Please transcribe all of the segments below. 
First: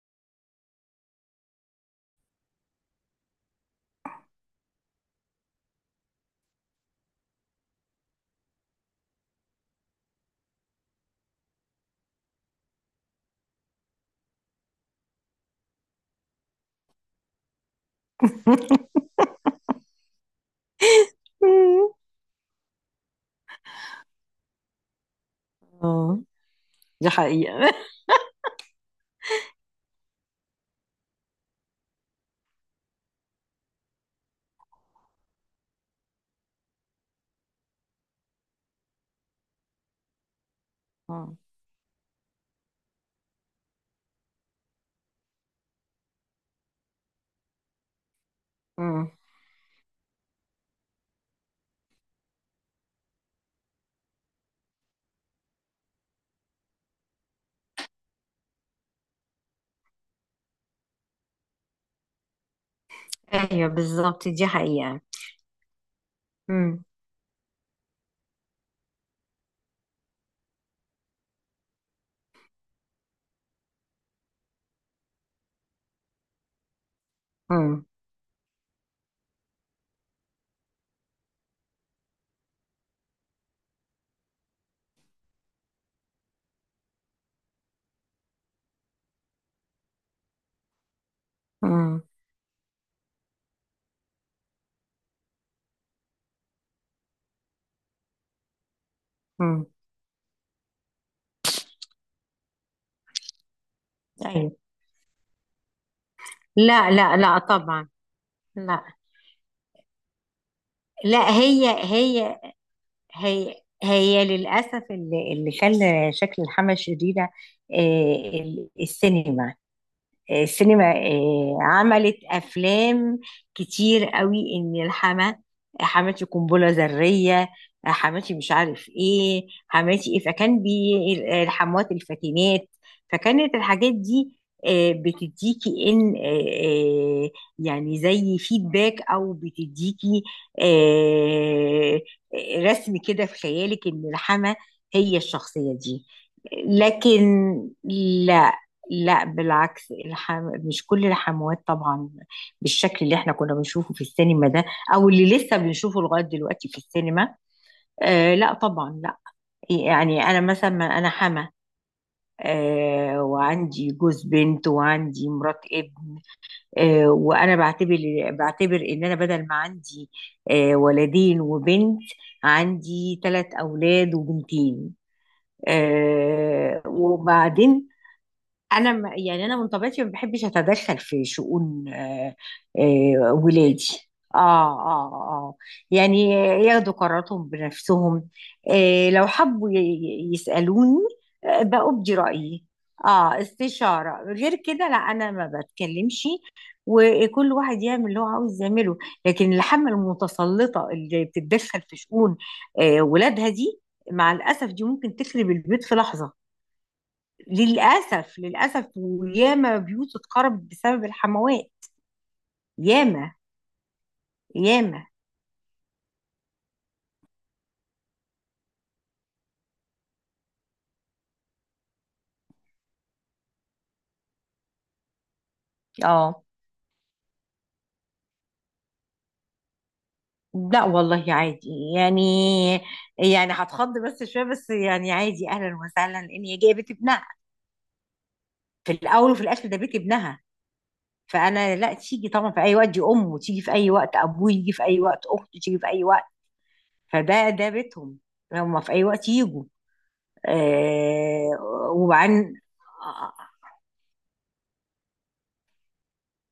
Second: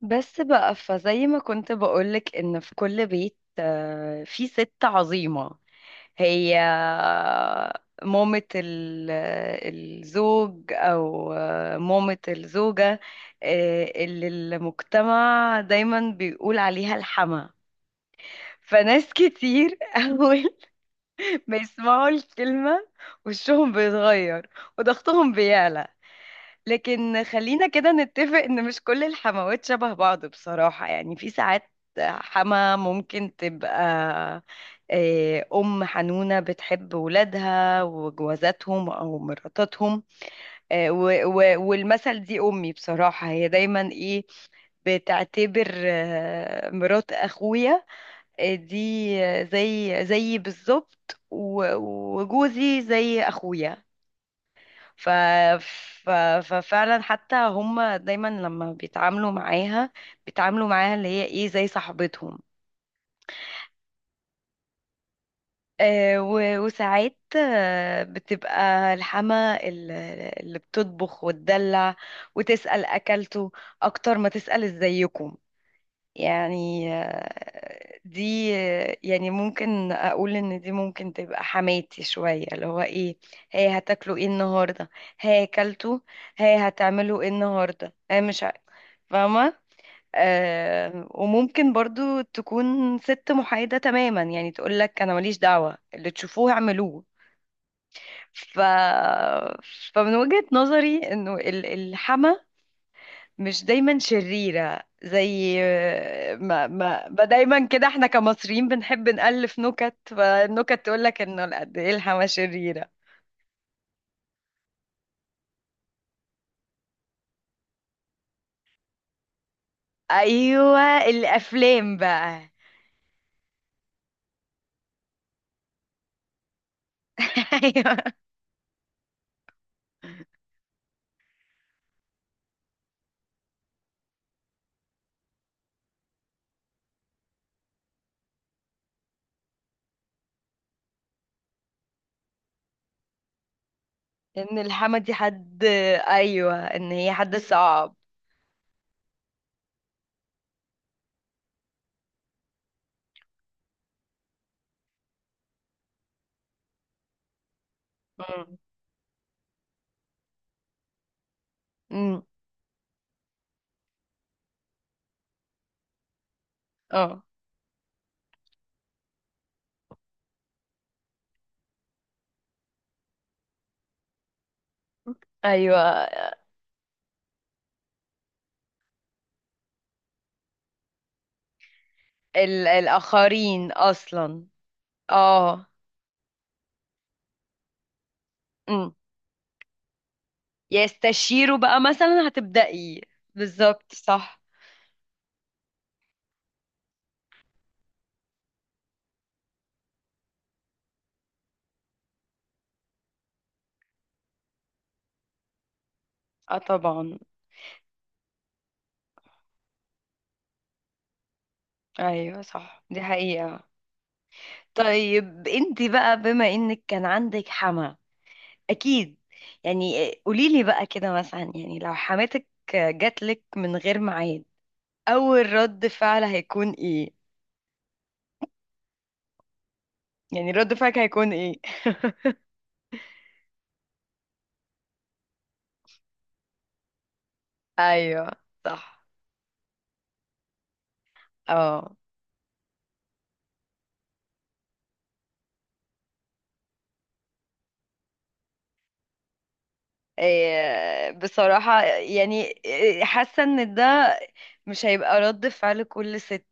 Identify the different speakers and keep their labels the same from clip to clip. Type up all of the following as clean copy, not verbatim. Speaker 1: بس بقى فزي ما كنت بقولك ان في كل بيت في ست عظيمة هي مامة ال- الزوج او مامة الزوجة، اللي المجتمع دايما بيقول عليها الحما. فناس كتير اول ما
Speaker 2: مم.
Speaker 1: يسمعوا الكلمة وشهم بيتغير وضغطهم بيعلى.
Speaker 2: اه، دي
Speaker 1: لكن
Speaker 2: حقيقة.
Speaker 1: خلينا كده نتفق ان مش كل الحموات شبه بعض، بصراحة يعني في ساعات حما ممكن تبقى أم حنونة بتحب ولادها وجوازاتهم أو مراتاتهم.
Speaker 2: آه.
Speaker 1: والمثل دي أمي، بصراحة هي دايما إيه، بتعتبر مرات أخويا، آه، دي
Speaker 2: مم.
Speaker 1: آه، زي بالظبط. وجوزي زي أخويا. ف... ف... ففعلا حتى هم دايما لما بيتعاملوا معاها، بيتعاملوا معاها اللي هي ايه زي صاحبتهم.
Speaker 2: ايوه، بالظبط، دي حقيقة. مم.
Speaker 1: وساعات بتبقى اللي بتطبخ وتدلع وتسأل أكلته أكتر ما تسأل إزيكم. يعني
Speaker 2: مم.
Speaker 1: آه، دي آه، يعني ممكن أقول إن دي ممكن تبقى حماتي شوية، اللي هو إيه، هي هتاكلوا إيه النهاردة، هي أكلته، هي هتعملوا إيه النهاردة، هي مش فاهمة. آه وممكن
Speaker 2: مم.
Speaker 1: برضو تكون ست محايدة تماما، يعني تقولك أنا ماليش دعوة اللي تشوفوه اعملوه. ف...
Speaker 2: مم.
Speaker 1: فمن وجهة نظري إنه الحما مش دايما
Speaker 2: ايوه.
Speaker 1: شريرة، زي ما,
Speaker 2: لا
Speaker 1: ما,
Speaker 2: لا
Speaker 1: ما
Speaker 2: لا
Speaker 1: دايما كده
Speaker 2: طبعا.
Speaker 1: احنا كمصريين
Speaker 2: لا.
Speaker 1: بنحب نألف نكت، فالنكت تقولك
Speaker 2: لا،
Speaker 1: إنه لا،
Speaker 2: هي
Speaker 1: قد إيه الحما
Speaker 2: هي
Speaker 1: شريرة.
Speaker 2: هي للأسف اللي خلى شكل الحمى شريرة. السينما.
Speaker 1: أيوة
Speaker 2: السينما
Speaker 1: الأفلام
Speaker 2: عملت
Speaker 1: بقى.
Speaker 2: افلام كتير قوي ان الحما، حماتي قنبله ذريه،
Speaker 1: أيوة،
Speaker 2: حماتي مش عارف ايه، حماتي ايه، فكان بي الحموات الفاتنات. فكانت الحاجات دي بتديكي ان يعني زي فيدباك، او بتديكي آه، رسم كده في خيالك ان الحما
Speaker 1: إن الحما دي
Speaker 2: هي
Speaker 1: حد،
Speaker 2: الشخصيه دي.
Speaker 1: أيوة إن هي حد
Speaker 2: لكن
Speaker 1: صعب.
Speaker 2: لا، لا بالعكس، مش كل الحموات طبعا بالشكل اللي احنا كنا بنشوفه في السينما ده، او اللي لسه بنشوفه لغايه دلوقتي في السينما. آه لا طبعا لا. يعني انا مثلا، ما انا حما.
Speaker 1: امم.
Speaker 2: وعندي جوز بنت وعندي مرات ابن.
Speaker 1: اه.
Speaker 2: وانا بعتبر ان انا بدل ما عندي ولدين وبنت، عندي ثلاث اولاد وبنتين.
Speaker 1: ايوه،
Speaker 2: وبعدين انا، يعني انا من طبيعتي ما بحبش اتدخل في شؤون
Speaker 1: الاخرين
Speaker 2: ولادي. اه
Speaker 1: اصلا.
Speaker 2: اه اه.
Speaker 1: اه.
Speaker 2: يعني ياخدوا قراراتهم بنفسهم.
Speaker 1: امم.
Speaker 2: لو حبوا يسالوني
Speaker 1: يستشيروا بقى
Speaker 2: بأبدي
Speaker 1: مثلا،
Speaker 2: رايي،
Speaker 1: هتبدأي.
Speaker 2: اه
Speaker 1: بالظبط
Speaker 2: استشاره،
Speaker 1: صح.
Speaker 2: غير كده لا انا ما بتكلمش. وكل واحد يعمل اللي هو عاوز يعمله. لكن الحمل المتسلطه اللي بتتدخل في شؤون ولادها دي، مع الاسف دي ممكن تخرب البيت في لحظه.
Speaker 1: اه طبعا.
Speaker 2: للأسف للأسف، وياما بيوت اتخرب بسبب الحموات.
Speaker 1: ايوه صح دي
Speaker 2: ياما
Speaker 1: حقيقة.
Speaker 2: ياما.
Speaker 1: طيب انت بقى، بما انك كان عندك حما اكيد، يعني قوليلي بقى كده مثلا، يعني لو حماتك جاتلك من غير ميعاد، اول رد فعل
Speaker 2: اه،
Speaker 1: هيكون ايه؟ يعني رد
Speaker 2: لا
Speaker 1: فعلك
Speaker 2: والله
Speaker 1: هيكون ايه؟
Speaker 2: عادي. يعني، يعني هتخض بس شوية، بس يعني عادي، أهلا وسهلا، لأن هي جاية بيت ابنها.
Speaker 1: ايوه
Speaker 2: في
Speaker 1: صح.
Speaker 2: الأول وفي الآخر ده بيت ابنها، فأنا لا،
Speaker 1: اه
Speaker 2: تيجي طبعا في أي وقت، دي أمه، تيجي في أي وقت، أبوه يجي في أي وقت، أخته تيجي في أي وقت. فده بيتهم، هما في أي وقت يجوا.
Speaker 1: بصراحة يعني
Speaker 2: وبعدين
Speaker 1: حاسة ان ده مش هيبقى رد فعل كل ست،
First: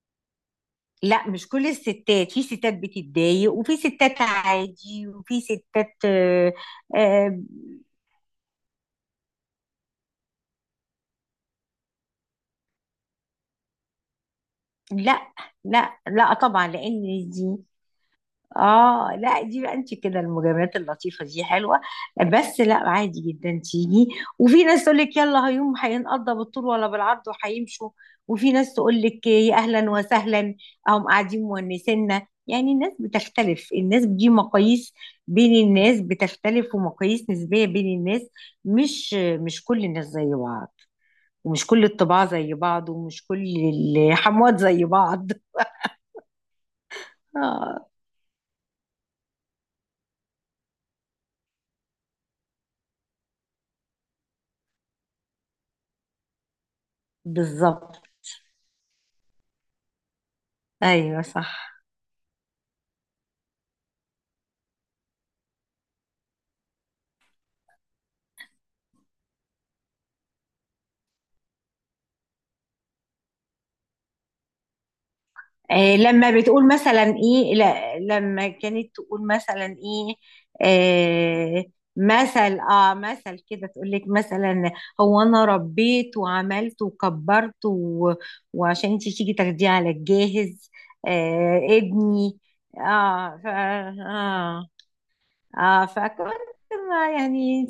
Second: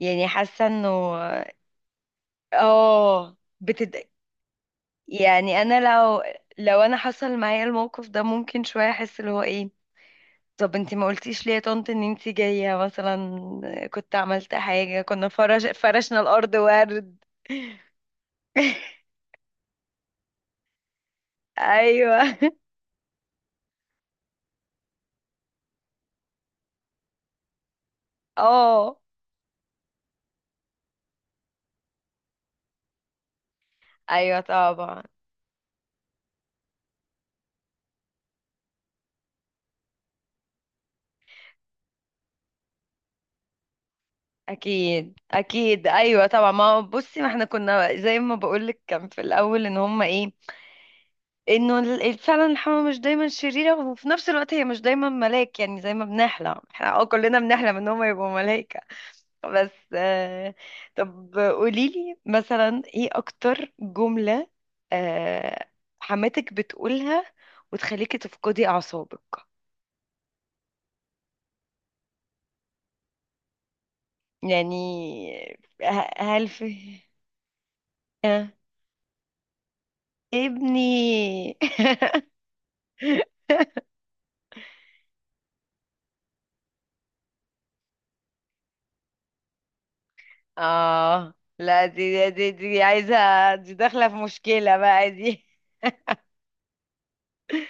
Speaker 1: يعني حاسة انه،
Speaker 2: لا، مش كل الستات، في ستات
Speaker 1: اه
Speaker 2: بتتضايق، وفي
Speaker 1: بتد،
Speaker 2: ستات عادي، وفي
Speaker 1: يعني انا
Speaker 2: ستات
Speaker 1: لو لو انا حصل
Speaker 2: آه،
Speaker 1: معايا الموقف ده ممكن شوية احس اللي هو ايه. طب انتي ما قلتيش ليه يا طنط ان انتي جاية مثلا، كنت عملت حاجة، كنا
Speaker 2: لا
Speaker 1: فرش
Speaker 2: لا
Speaker 1: فرشنا
Speaker 2: لا
Speaker 1: الارض
Speaker 2: طبعا.
Speaker 1: ورد.
Speaker 2: لان دي اه لا دي بقى، انت كده المجاملات اللطيفه دي حلوه،
Speaker 1: ايوه.
Speaker 2: بس لا عادي جدا تيجي. وفي ناس تقول لك يلا، هيوم هينقضى بالطول ولا بالعرض وهيمشوا، وفي ناس
Speaker 1: اه
Speaker 2: تقول لك يا اهلا وسهلا، هم قاعدين مونسينا. يعني الناس بتختلف، الناس دي
Speaker 1: ايوه
Speaker 2: مقاييس
Speaker 1: طبعا.
Speaker 2: بين الناس بتختلف، ومقاييس نسبيه بين الناس. مش مش كل الناس زي بعض، ومش كل الطباع زي بعض، ومش كل الحموات زي
Speaker 1: اكيد
Speaker 2: بعض.
Speaker 1: اكيد ايوه طبعا. ما هو بصي، ما احنا
Speaker 2: آه
Speaker 1: كنا زي ما بقولك، كان في الاول ان هما ايه، انه فعلا الحمامة مش دايما شريرة، وفي نفس الوقت هي مش دايما ملاك، يعني زي ما بنحلم احنا اه، كلنا بنحلم ان
Speaker 2: بالظبط.
Speaker 1: هم يبقوا ملايكة بس آه.
Speaker 2: ايوه
Speaker 1: طب
Speaker 2: صح.
Speaker 1: قوليلي مثلا ايه اكتر جملة آه حماتك بتقولها وتخليكي تفقدي اعصابك، يعني
Speaker 2: لما
Speaker 1: هل
Speaker 2: بتقول
Speaker 1: في
Speaker 2: مثلا ايه، لا
Speaker 1: آه.
Speaker 2: لما كانت تقول مثلا ايه،
Speaker 1: ابني؟
Speaker 2: آه مثل كده تقول لك مثلا: هو انا ربيت وعملت وكبرت وعشان انت تيجي تاخديه على الجاهز،
Speaker 1: اه لا، دي
Speaker 2: ابني.
Speaker 1: دي دي عايزة،
Speaker 2: اه ف...
Speaker 1: دي داخلة في
Speaker 2: اه
Speaker 1: مشكلة بقى دي.
Speaker 2: اه فكنت ما، يعني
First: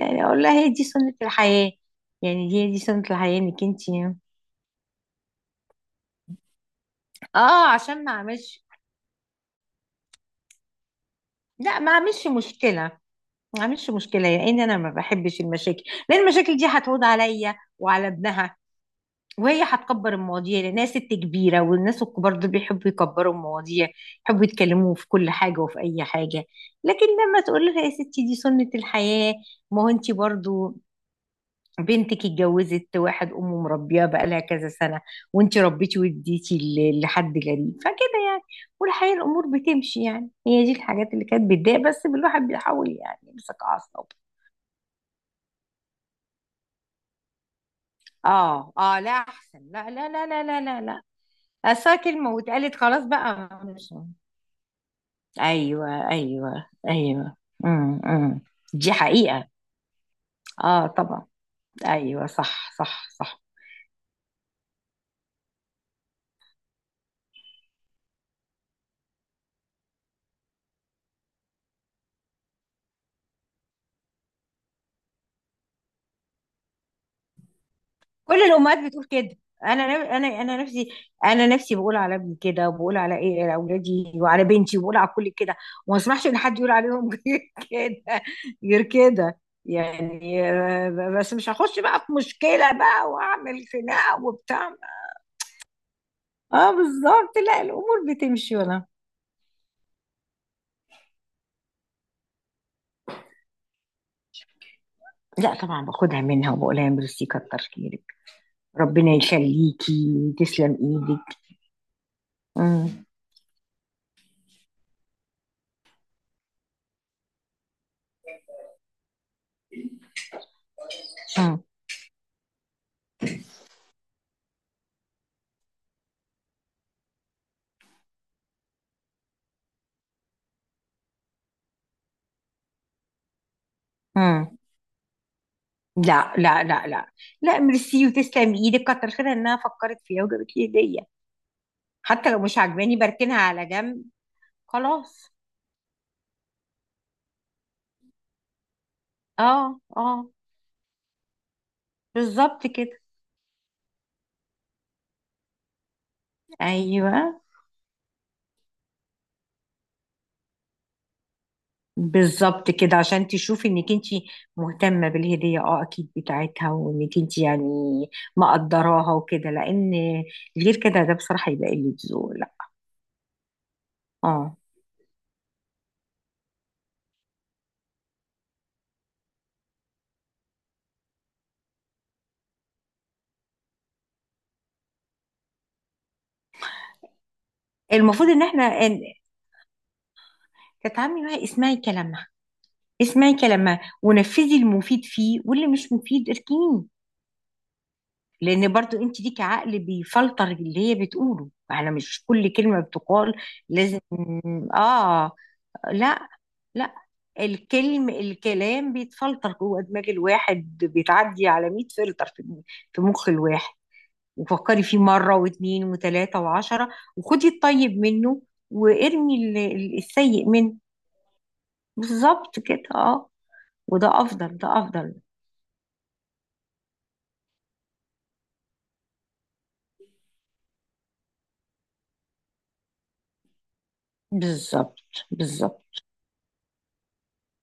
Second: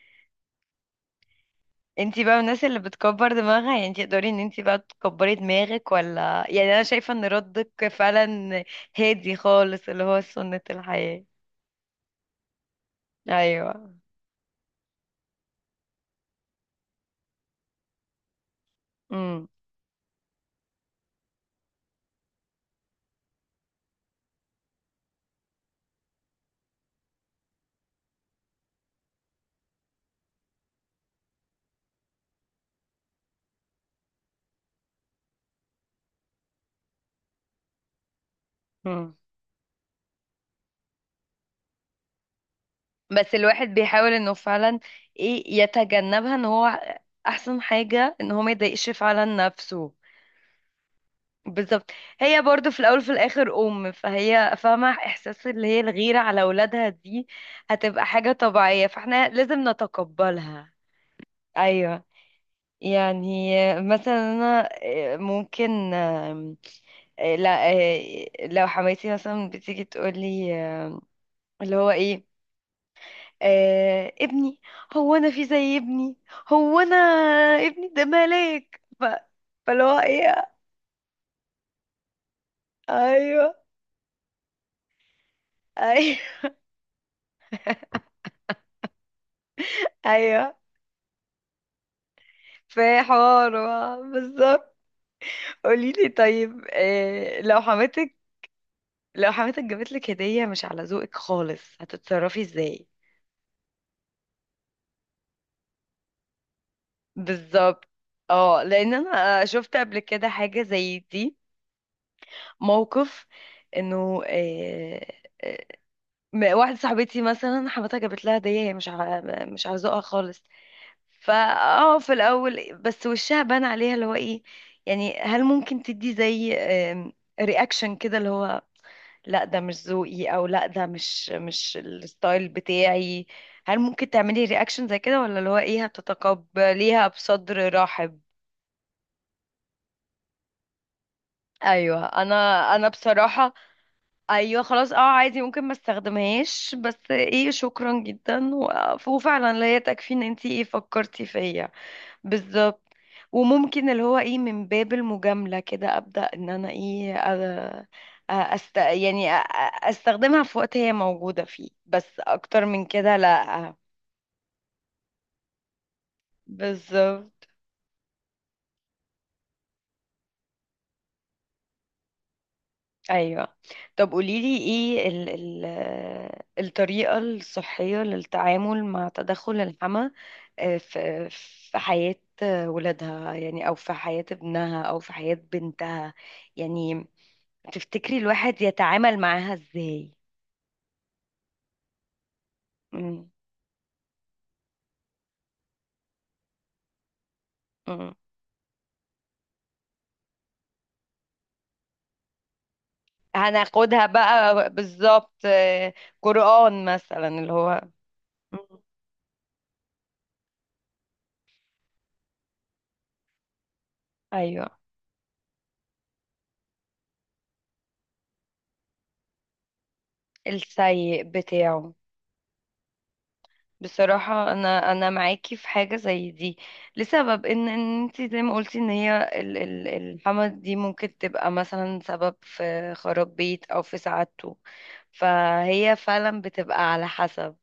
Speaker 2: يعني اقول لها هي دي سنة الحياة.
Speaker 1: انتي بقى من
Speaker 2: يعني
Speaker 1: الناس
Speaker 2: دي
Speaker 1: اللي
Speaker 2: دي سنة
Speaker 1: بتكبر
Speaker 2: الحياة انك
Speaker 1: دماغها،
Speaker 2: انت،
Speaker 1: يعني انتي تقدري ان انتي بقى تكبري دماغك ولا؟ يعني انا شايفة ان
Speaker 2: اه
Speaker 1: ردك
Speaker 2: عشان ما
Speaker 1: فعلا
Speaker 2: اعملش،
Speaker 1: هادي خالص، اللي هو سنة الحياة.
Speaker 2: لا ما اعملش مشكلة. ما عملش
Speaker 1: ايوه.
Speaker 2: مشكلة لأن أنا ما بحبش المشاكل، لأن المشاكل دي هتعود عليا وعلى ابنها،
Speaker 1: امم.
Speaker 2: وهي هتكبر المواضيع لأنها ست كبيرة، والناس الكبار دول بيحبوا يكبروا المواضيع، يحبوا يتكلموا في كل حاجة وفي أي حاجة. لكن لما تقول لها يا ستي دي سنة الحياة، ما هو أنت برضو بنتك اتجوزت واحد أمه مربياه بقالها كذا سنة، وأنت ربيتي واديتي لحد غريب، فكده يعني. والحقيقة
Speaker 1: امم.
Speaker 2: الأمور بتمشي، يعني هي دي الحاجات اللي كانت بتضايق، بس الواحد بيحاول يعني
Speaker 1: بس
Speaker 2: يمسك
Speaker 1: الواحد بيحاول
Speaker 2: أعصابه.
Speaker 1: انه فعلا ايه يتجنبها، ان هو احسن حاجة ان هو ما
Speaker 2: اه
Speaker 1: يضايقش
Speaker 2: اه، لا
Speaker 1: فعلا
Speaker 2: احسن، لا
Speaker 1: نفسه.
Speaker 2: لا لا لا لا لا لا.
Speaker 1: بالظبط.
Speaker 2: أصل كلمة
Speaker 1: هي برضو
Speaker 2: واتقالت
Speaker 1: في الاول
Speaker 2: خلاص
Speaker 1: وفي
Speaker 2: بقى
Speaker 1: الاخر ام،
Speaker 2: مش.
Speaker 1: فهي فاهمه احساس اللي هي
Speaker 2: ايوه
Speaker 1: الغيره على
Speaker 2: ايوه
Speaker 1: اولادها دي،
Speaker 2: ايوه.
Speaker 1: هتبقى حاجه
Speaker 2: امم.
Speaker 1: طبيعيه
Speaker 2: دي
Speaker 1: فاحنا
Speaker 2: حقيقة.
Speaker 1: لازم نتقبلها.
Speaker 2: اه طبعا.
Speaker 1: ايوه.
Speaker 2: ايوه صح صح صح.
Speaker 1: يعني مثلا انا آه، ممكن آم، آه، لا آه، لو حماتي مثلا بتيجي تقولي اللي هو ايه، آه ابني، هو انا في زي ابني، هو انا، ابني ده
Speaker 2: كل الامهات
Speaker 1: ملاك.
Speaker 2: بتقول كده.
Speaker 1: فاللي
Speaker 2: انا
Speaker 1: هو
Speaker 2: نف- انا
Speaker 1: ايه.
Speaker 2: انا نفسي، انا نفسي بقول على ابني كده، وبقول على ايه،
Speaker 1: ايوه.
Speaker 2: على اولادي وعلى بنتي، وبقول على كل كده. وما
Speaker 1: ايوه.
Speaker 2: اسمحش ان حد يقول عليهم غير كده، غير كده. يعني
Speaker 1: ايوه
Speaker 2: بس مش هخش بقى في مشكلة
Speaker 1: في
Speaker 2: بقى
Speaker 1: حوار،
Speaker 2: واعمل خناقة وبتاع.
Speaker 1: بالظبط. قوليلي طيب
Speaker 2: اه بالظبط، لا الامور بتمشي ولا.
Speaker 1: لو حماتك جابتلك هدية مش على ذوقك خالص، هتتصرفي ازاي؟
Speaker 2: لا طبعا، باخدها منها وبقول لها ميرسي كتر
Speaker 1: بالظبط.
Speaker 2: خيرك.
Speaker 1: اه لان
Speaker 2: ربنا
Speaker 1: انا شفت قبل كده
Speaker 2: يخليكي،
Speaker 1: حاجة
Speaker 2: تسلم
Speaker 1: زي دي،
Speaker 2: ايدك. مم.
Speaker 1: موقف انه آه، واحدة صاحبتي مثلا حماتها جابت لها هدية، هي مش على مش على ذوقها خالص، فا
Speaker 2: مم.
Speaker 1: اه في الاول بس وشها بان عليها اللي هو ايه، يعني هل ممكن تدي زي رياكشن كده، اللي هو لا ده مش ذوقي، او لا ده مش مش الستايل بتاعي، هل ممكن تعملي
Speaker 2: مم.
Speaker 1: رياكشن زي كده، ولا اللي هو ايه
Speaker 2: لا لا لا لا.
Speaker 1: هتتقبليها
Speaker 2: لا،
Speaker 1: بصدر
Speaker 2: ميرسي
Speaker 1: رحب؟
Speaker 2: وتسلم ايدك، كتر خيرها انها فكرت فيها وجابت لي هديه.
Speaker 1: ايوه.
Speaker 2: حتى
Speaker 1: انا
Speaker 2: لو مش
Speaker 1: انا
Speaker 2: عجباني بركنها
Speaker 1: بصراحه
Speaker 2: على جنب.
Speaker 1: ايوه خلاص اه
Speaker 2: خلاص.
Speaker 1: عادي، ممكن ما استخدمهاش بس ايه شكرا جدا، وفعلا
Speaker 2: اه
Speaker 1: لا هي
Speaker 2: اه،
Speaker 1: تكفي ان انتي ايه فكرتي فيا.
Speaker 2: بالظبط
Speaker 1: بالظبط.
Speaker 2: كده.
Speaker 1: وممكن اللي هو ايه من باب المجاملة كده ابدأ ان انا ايه،
Speaker 2: ايوه
Speaker 1: أ- أ- أست... يعني أ- أ- استخدمها في وقت هي موجودة فيه، بس اكتر
Speaker 2: بالظبط
Speaker 1: من
Speaker 2: كده،
Speaker 1: كده
Speaker 2: عشان تشوفي
Speaker 1: لا.
Speaker 2: انك انت مهتمه بالهديه، اه اكيد بتاعتها، وانك انت
Speaker 1: بالظبط.
Speaker 2: يعني مقدراها وكده. لان غير كده ده بصراحه يبقى قله ذوق، لا.
Speaker 1: ايوه طب قوليلي
Speaker 2: اه.
Speaker 1: ايه الطريقة الصحية للتعامل مع تدخل الحمى في في حياة ولادها، يعني او في حياة ابنها او في حياة بنتها، يعني تفتكري
Speaker 2: المفروض ان
Speaker 1: الواحد
Speaker 2: احنا
Speaker 1: يتعامل معاها ازاي؟
Speaker 2: تتعاملي معاها، اسمعي كلامها،
Speaker 1: مم.
Speaker 2: اسمعي كلامها ونفذي المفيد فيه، واللي مش مفيد اركنيه.
Speaker 1: مم.
Speaker 2: لان برضو انت ليكي عقل بيفلتر اللي هي بتقوله، على مش كل كلمه بتقال. لازم.
Speaker 1: هناخدها بقى بالظبط،
Speaker 2: اه. لا
Speaker 1: قرآن
Speaker 2: لا.
Speaker 1: مثلا اللي هو. مم.
Speaker 2: الكلام بيتفلتر جوه دماغ الواحد، بيتعدي على 100 فلتر في مخ الواحد.
Speaker 1: ايوه
Speaker 2: وفكري فيه مرة واثنين وثلاثة وعشرة، وخدي الطيب منه، وارمي السيء منه.
Speaker 1: السيء بتاعه.
Speaker 2: بالظبط كده اه. وده
Speaker 1: بصراحة
Speaker 2: افضل، ده
Speaker 1: انا
Speaker 2: افضل.
Speaker 1: معاكي في حاجة زي دي، لسبب ان ان انت زي ما قلتي ان هي الحما دي ممكن تبقى مثلا سبب في خراب بيت او في سعادته،
Speaker 2: بالظبط
Speaker 1: فهي
Speaker 2: بالظبط.
Speaker 1: فعلا بتبقى على حسب.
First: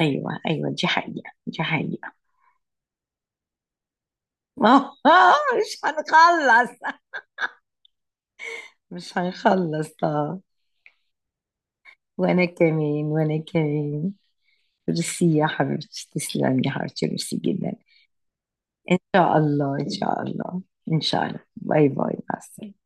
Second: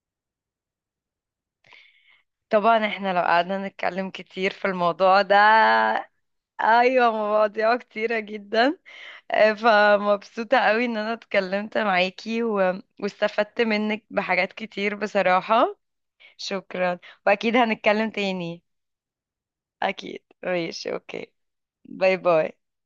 Speaker 2: ايوه ايوه، دي حقيقة، دي حقيقة.
Speaker 1: طبعا احنا لو قعدنا نتكلم كتير في الموضوع
Speaker 2: اه
Speaker 1: ده.
Speaker 2: مش هنخلص.
Speaker 1: ايوه مواضيع كتيرة جدا.
Speaker 2: مش هنخلص اه.
Speaker 1: فمبسوطة قوي ان انا اتكلمت معاكي
Speaker 2: وانا كمان، وانا
Speaker 1: واستفدت منك
Speaker 2: كمان.
Speaker 1: بحاجات كتير
Speaker 2: ميرسي يا
Speaker 1: بصراحة.
Speaker 2: حبيبتي، تسلمي يا
Speaker 1: شكرا
Speaker 2: حبيبتي، ميرسي
Speaker 1: واكيد
Speaker 2: جدا.
Speaker 1: هنتكلم تاني.
Speaker 2: ان شاء الله ان شاء
Speaker 1: اكيد
Speaker 2: الله.
Speaker 1: ماشي
Speaker 2: ان شاء
Speaker 1: اوكي.
Speaker 2: الله، باي
Speaker 1: باي
Speaker 2: باي، مع
Speaker 1: باي.
Speaker 2: السلامه.